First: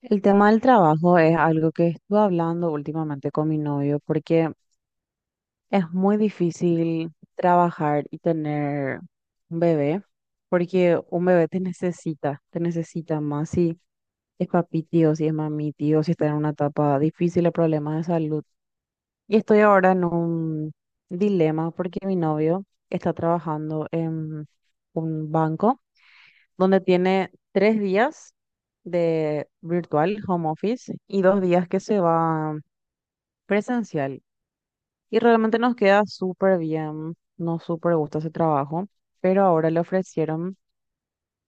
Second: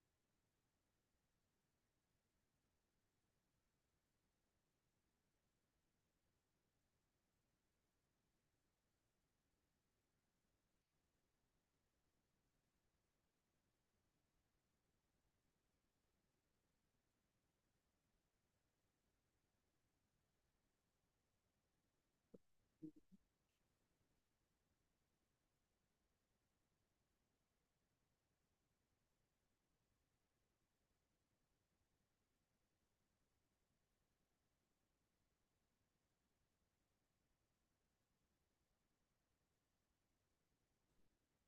El tema del trabajo es algo que estuve hablando últimamente con mi novio porque es muy difícil trabajar y tener un bebé, porque un bebé te necesita más si es papi tío, si es mami tío, si está en una etapa difícil de problemas de salud. Y estoy ahora en un dilema porque mi novio está trabajando en un banco donde tiene 3 días de virtual home office y 2 días que se va presencial. Y realmente nos queda súper bien, nos súper gusta ese trabajo, pero ahora le ofrecieron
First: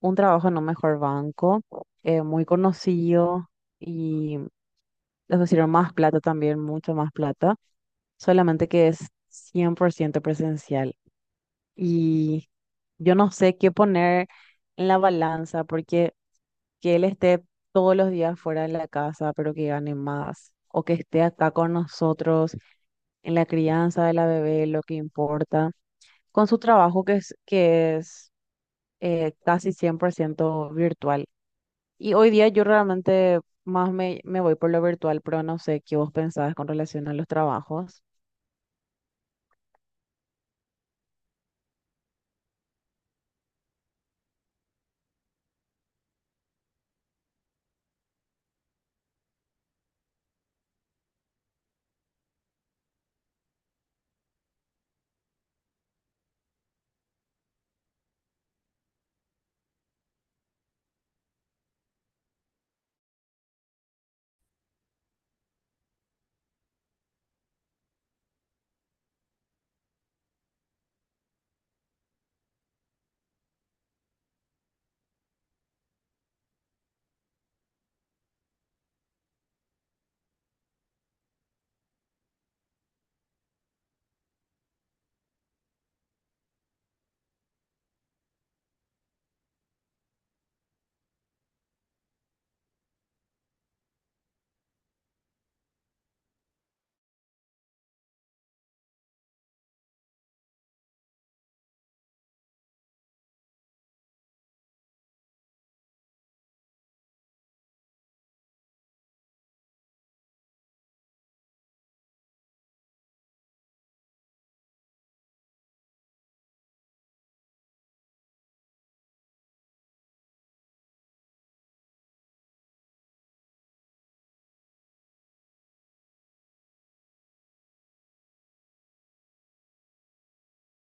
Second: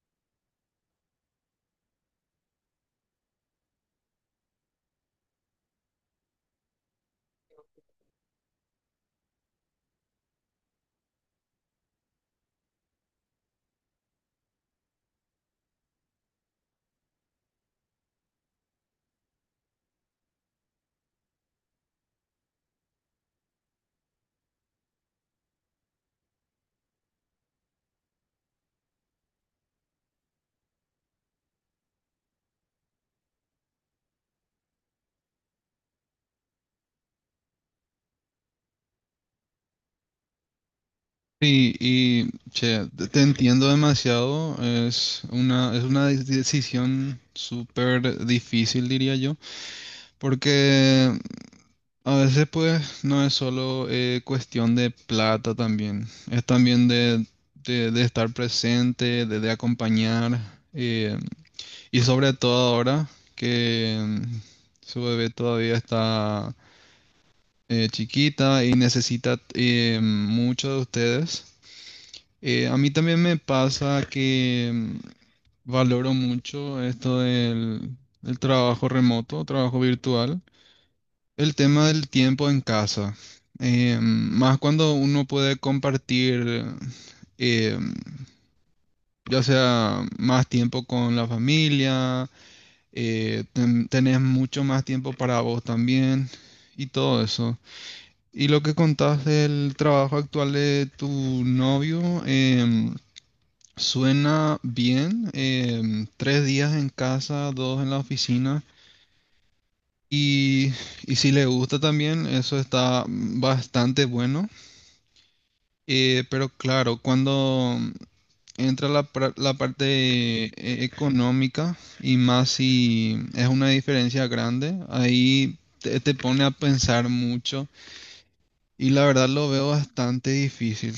un trabajo en un mejor banco, muy conocido, y les ofrecieron más plata también, mucho más plata, solamente que es 100% presencial. Y yo no sé qué poner en la balanza porque que él esté todos los días fuera de la casa, pero que gane más, o que esté acá con nosotros en la crianza de la bebé, lo que importa, con su trabajo que es casi 100% virtual. Y hoy día yo realmente más me voy por lo virtual, pero no sé qué vos pensabas con relación a los trabajos. Sí, y che, te entiendo demasiado. Es una decisión súper difícil, diría yo, porque a veces pues no es solo cuestión de plata también, es también de estar presente, de acompañar, eh, y sobre todo ahora que su bebé todavía está chiquita y necesita mucho de ustedes. A mí también me pasa que valoro mucho esto del trabajo remoto, trabajo virtual, el tema del tiempo en casa. Más cuando uno puede compartir, eh, ya sea más tiempo con la familia. Tenés mucho más tiempo para vos también y todo eso. Y lo que contás del trabajo actual de tu novio, suena bien, 3 días en casa, 2 en la oficina. Y, y si le gusta también, eso está bastante bueno. Pero claro, cuando entra la parte económica, y más si es una diferencia grande, ahí te pone a pensar mucho. Y la verdad lo veo bastante difícil.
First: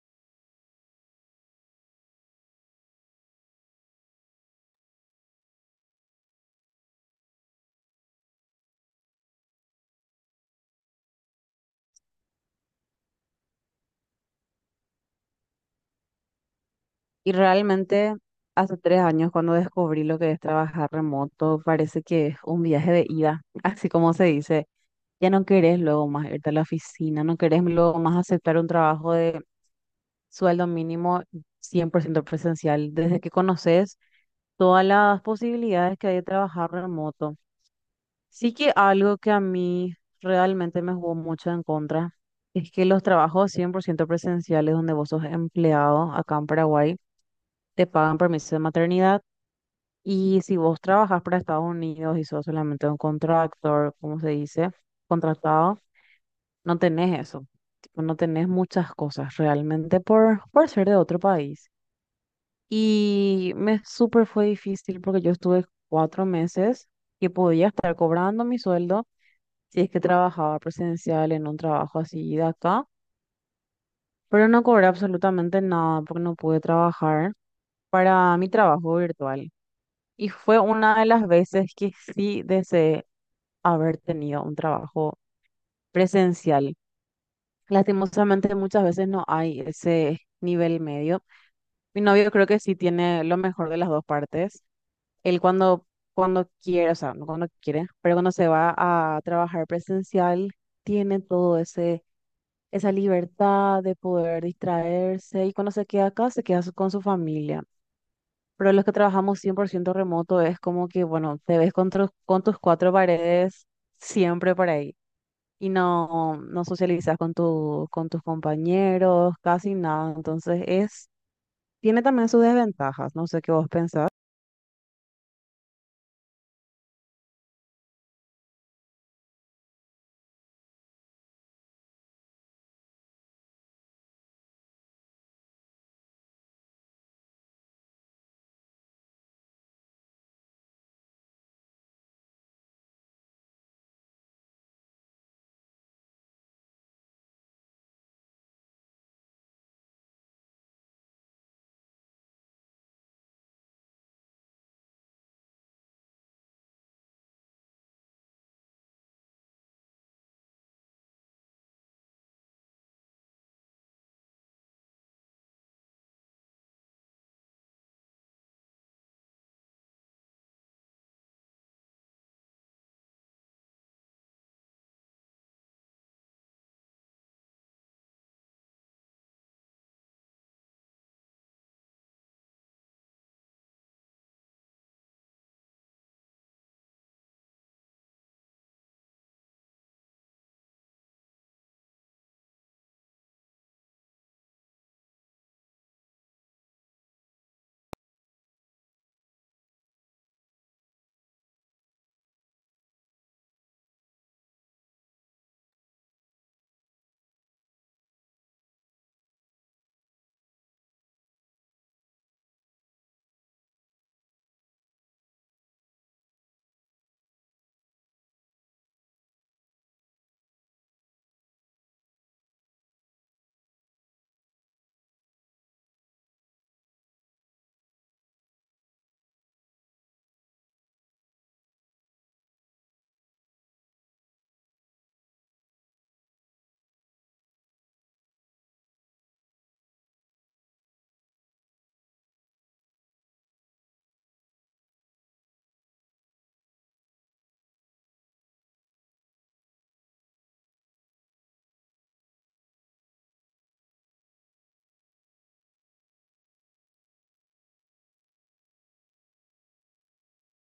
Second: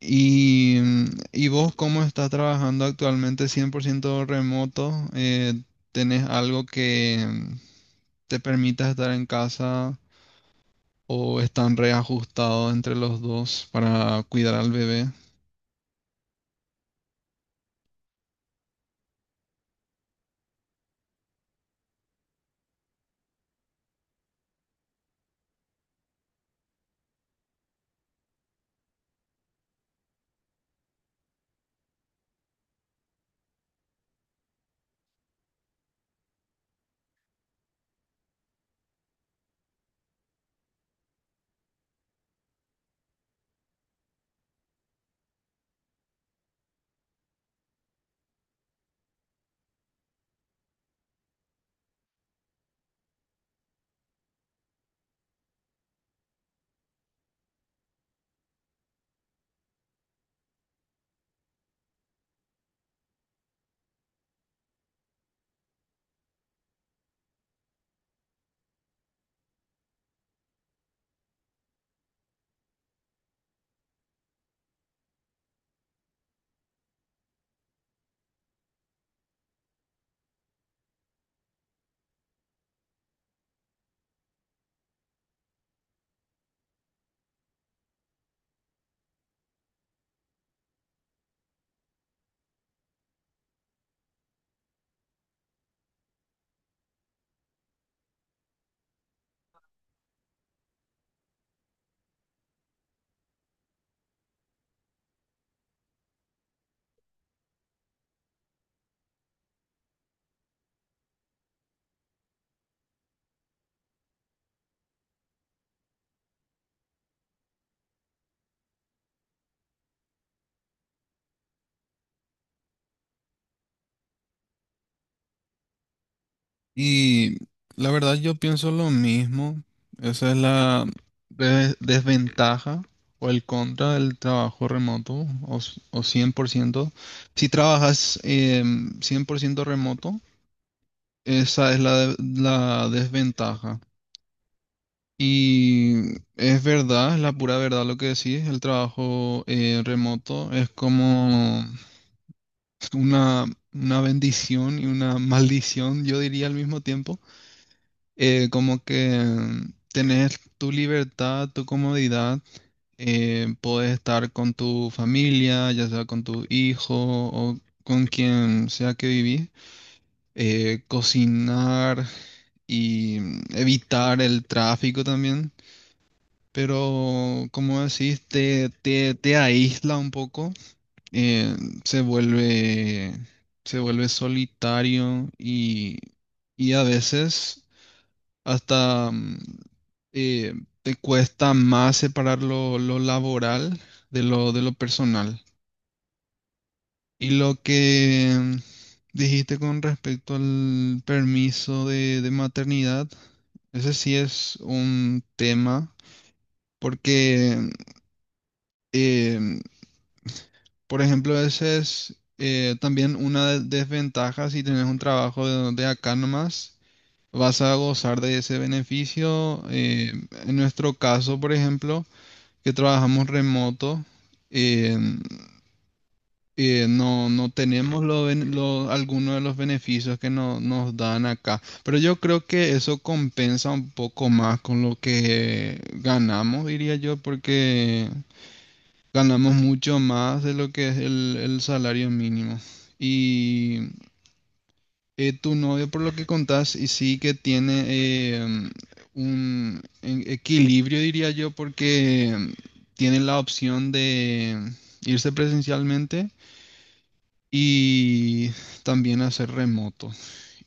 ¿Y, mm, ¿y vos cómo estás trabajando actualmente 100% remoto? ¿Tenés algo que te permita estar en casa, o están reajustados entre los dos para cuidar al bebé? Y realmente hace 3 años, cuando descubrí lo que es trabajar remoto, parece que es un viaje de ida, así como se dice. Ya no querés luego más irte a la oficina, no querés luego más aceptar un trabajo de sueldo mínimo 100% presencial, desde que conoces todas las posibilidades que hay de trabajar remoto. Sí, que algo que a mí realmente me jugó mucho en contra es que los trabajos 100% presenciales donde vos sos empleado acá en Paraguay te pagan permiso de maternidad, y si vos trabajás para Estados Unidos y sos solamente un contractor, como se dice, contratado, no tenés eso. Tipo, no tenés muchas cosas realmente por ser de otro país. Y me súper fue difícil porque yo estuve 4 meses que podía estar cobrando mi sueldo si es que trabajaba presencial en un trabajo así de acá, pero no cobré absolutamente nada porque no pude trabajar para mi trabajo virtual. Y fue una de las veces que sí deseé haber tenido un trabajo presencial. Lastimosamente muchas veces no hay ese nivel medio. Mi novio creo que sí tiene lo mejor de las dos partes. Él cuando quiere, o sea, no cuando quiere, pero cuando se va a trabajar presencial, tiene todo esa libertad de poder distraerse, y cuando se queda acá, se queda con su familia. Pero los que trabajamos 100% remoto es como que, bueno, te ves con tus cuatro paredes siempre para ahí, y no, no socializas con con tus compañeros, casi nada. Entonces tiene también sus desventajas, no sé qué vos pensás. Y la verdad yo pienso lo mismo. Esa es la desventaja o el contra del trabajo remoto, o 100%. Si trabajas 100% remoto, esa es la desventaja. Y es verdad, es la pura verdad lo que decís, el trabajo remoto es como una, una bendición y una maldición, yo diría al mismo tiempo. Como que tenés tu libertad, tu comodidad, podés estar con tu familia, ya sea con tu hijo o con quien sea que vivís, cocinar y evitar el tráfico también. Pero como decís, te aísla un poco, eh, se vuelve, se vuelve solitario, y a veces hasta eh, te cuesta más separar lo laboral de lo personal. Y lo que dijiste con respecto al permiso de maternidad, ese sí es un tema, porque eh, mm, por ejemplo, ese es también una desventaja si tienes un trabajo de acá nomás. Vas a gozar de ese beneficio. En nuestro caso, por ejemplo, que trabajamos remoto, eh, no tenemos alguno de los beneficios que nos dan acá. Pero yo creo que eso compensa un poco más con lo que ganamos, diría yo, porque ganamos mucho más de lo que es el salario mínimo. Y tu novio, por lo que contás, y sí que tiene un equilibrio, diría yo, porque tiene la opción de irse presencialmente y también hacer remoto.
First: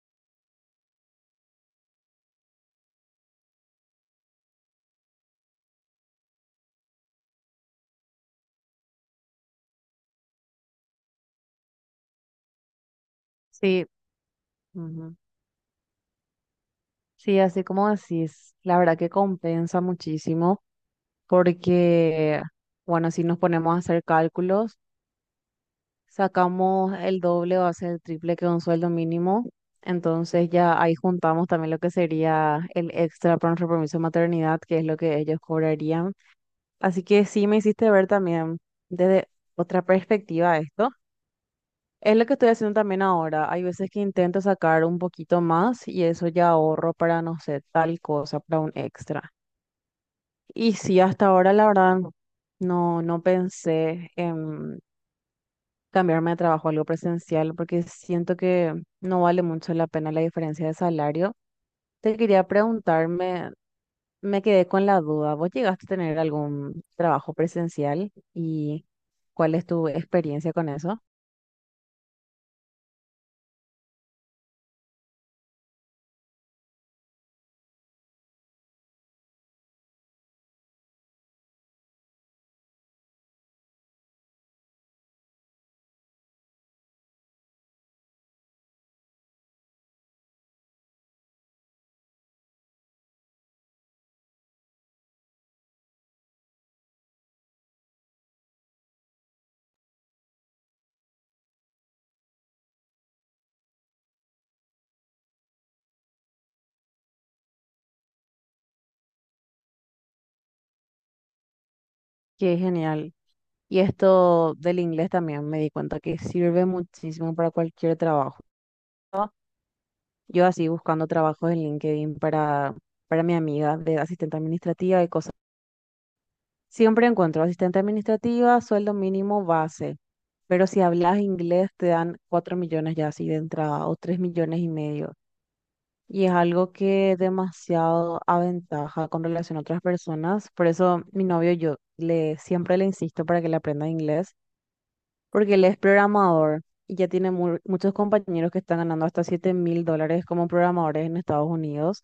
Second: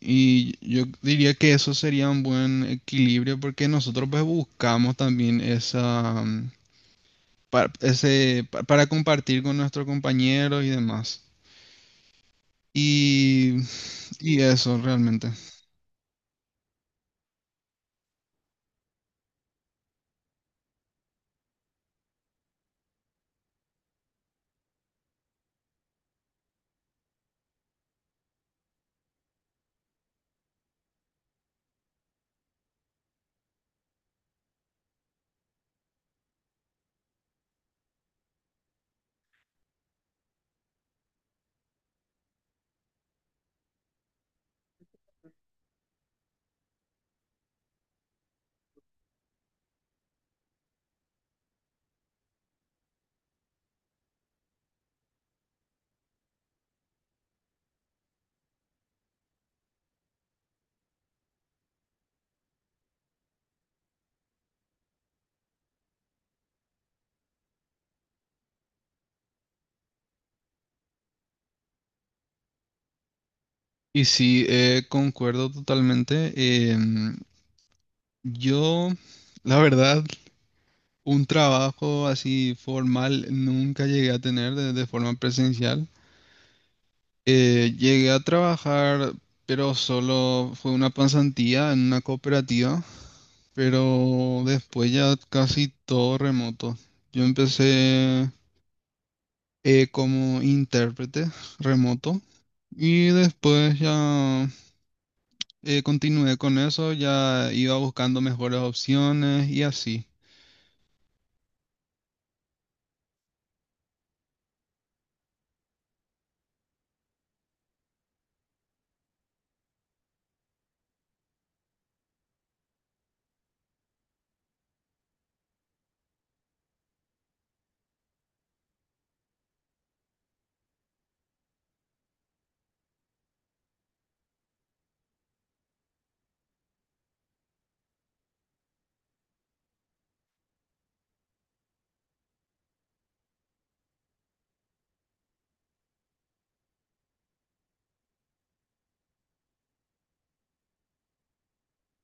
Y yo diría que eso sería un buen equilibrio, porque nosotros pues buscamos también esa, mm, pa- ese, pa- para compartir con nuestros compañeros y demás. Y, Sí. y eso Ujú. realmente. Sí, así como decís, la verdad que compensa muchísimo porque, bueno, si nos ponemos a hacer cálculos, sacamos el doble o hace el triple que un sueldo mínimo, entonces ya ahí juntamos también lo que sería el extra por nuestro permiso de maternidad, que es lo que ellos cobrarían. Así que sí me hiciste ver también desde otra perspectiva esto. Es lo que estoy haciendo también ahora. Hay veces que intento sacar un poquito más y eso ya ahorro para, no sé, tal cosa, para un extra. Y sí, hasta ahora la verdad no, no pensé en cambiarme de trabajo a algo presencial porque siento que no vale mucho la pena la diferencia de salario. Te quería preguntarme. Me quedé con la duda. ¿Vos llegaste a tener algún trabajo presencial, y cuál es tu experiencia con eso? Y sí, concuerdo totalmente. Em, yo, la verdad, un trabajo así formal nunca llegué a tener de forma presencial. Llegué a trabajar, pero solo fue una pasantía en una cooperativa, pero después ya casi todo remoto. Yo empecé como intérprete remoto y después continué con eso, ya iba buscando mejores opciones y así. Qué genial. Y esto del inglés también me di cuenta que sirve muchísimo para cualquier trabajo. Yo así buscando trabajos en LinkedIn para mi amiga de asistente administrativa y cosas. Siempre encuentro asistente administrativa, sueldo mínimo base. Pero si hablas inglés te dan 4 millones ya así de entrada, o 3,5 millones. Y es algo que demasiado aventaja con relación a otras personas. Por eso mi novio, yo le siempre le insisto para que le aprenda inglés, porque él es programador y ya tiene muchos compañeros que están ganando hasta $7.000 como programadores en Estados Unidos.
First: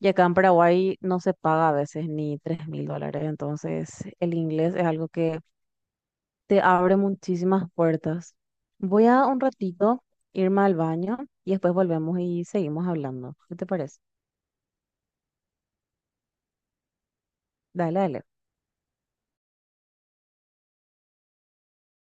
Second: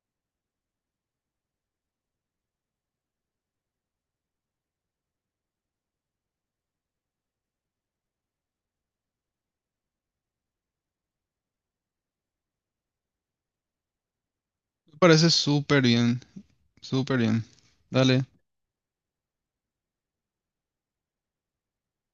Y acá en Paraguay no se paga a veces ni $3.000. Entonces el inglés es algo que te abre muchísimas puertas. Voy a un ratito irme al baño y después volvemos y seguimos hablando, ¿qué te parece? Me parece súper bien, súper bien. Dale, dale. Dale.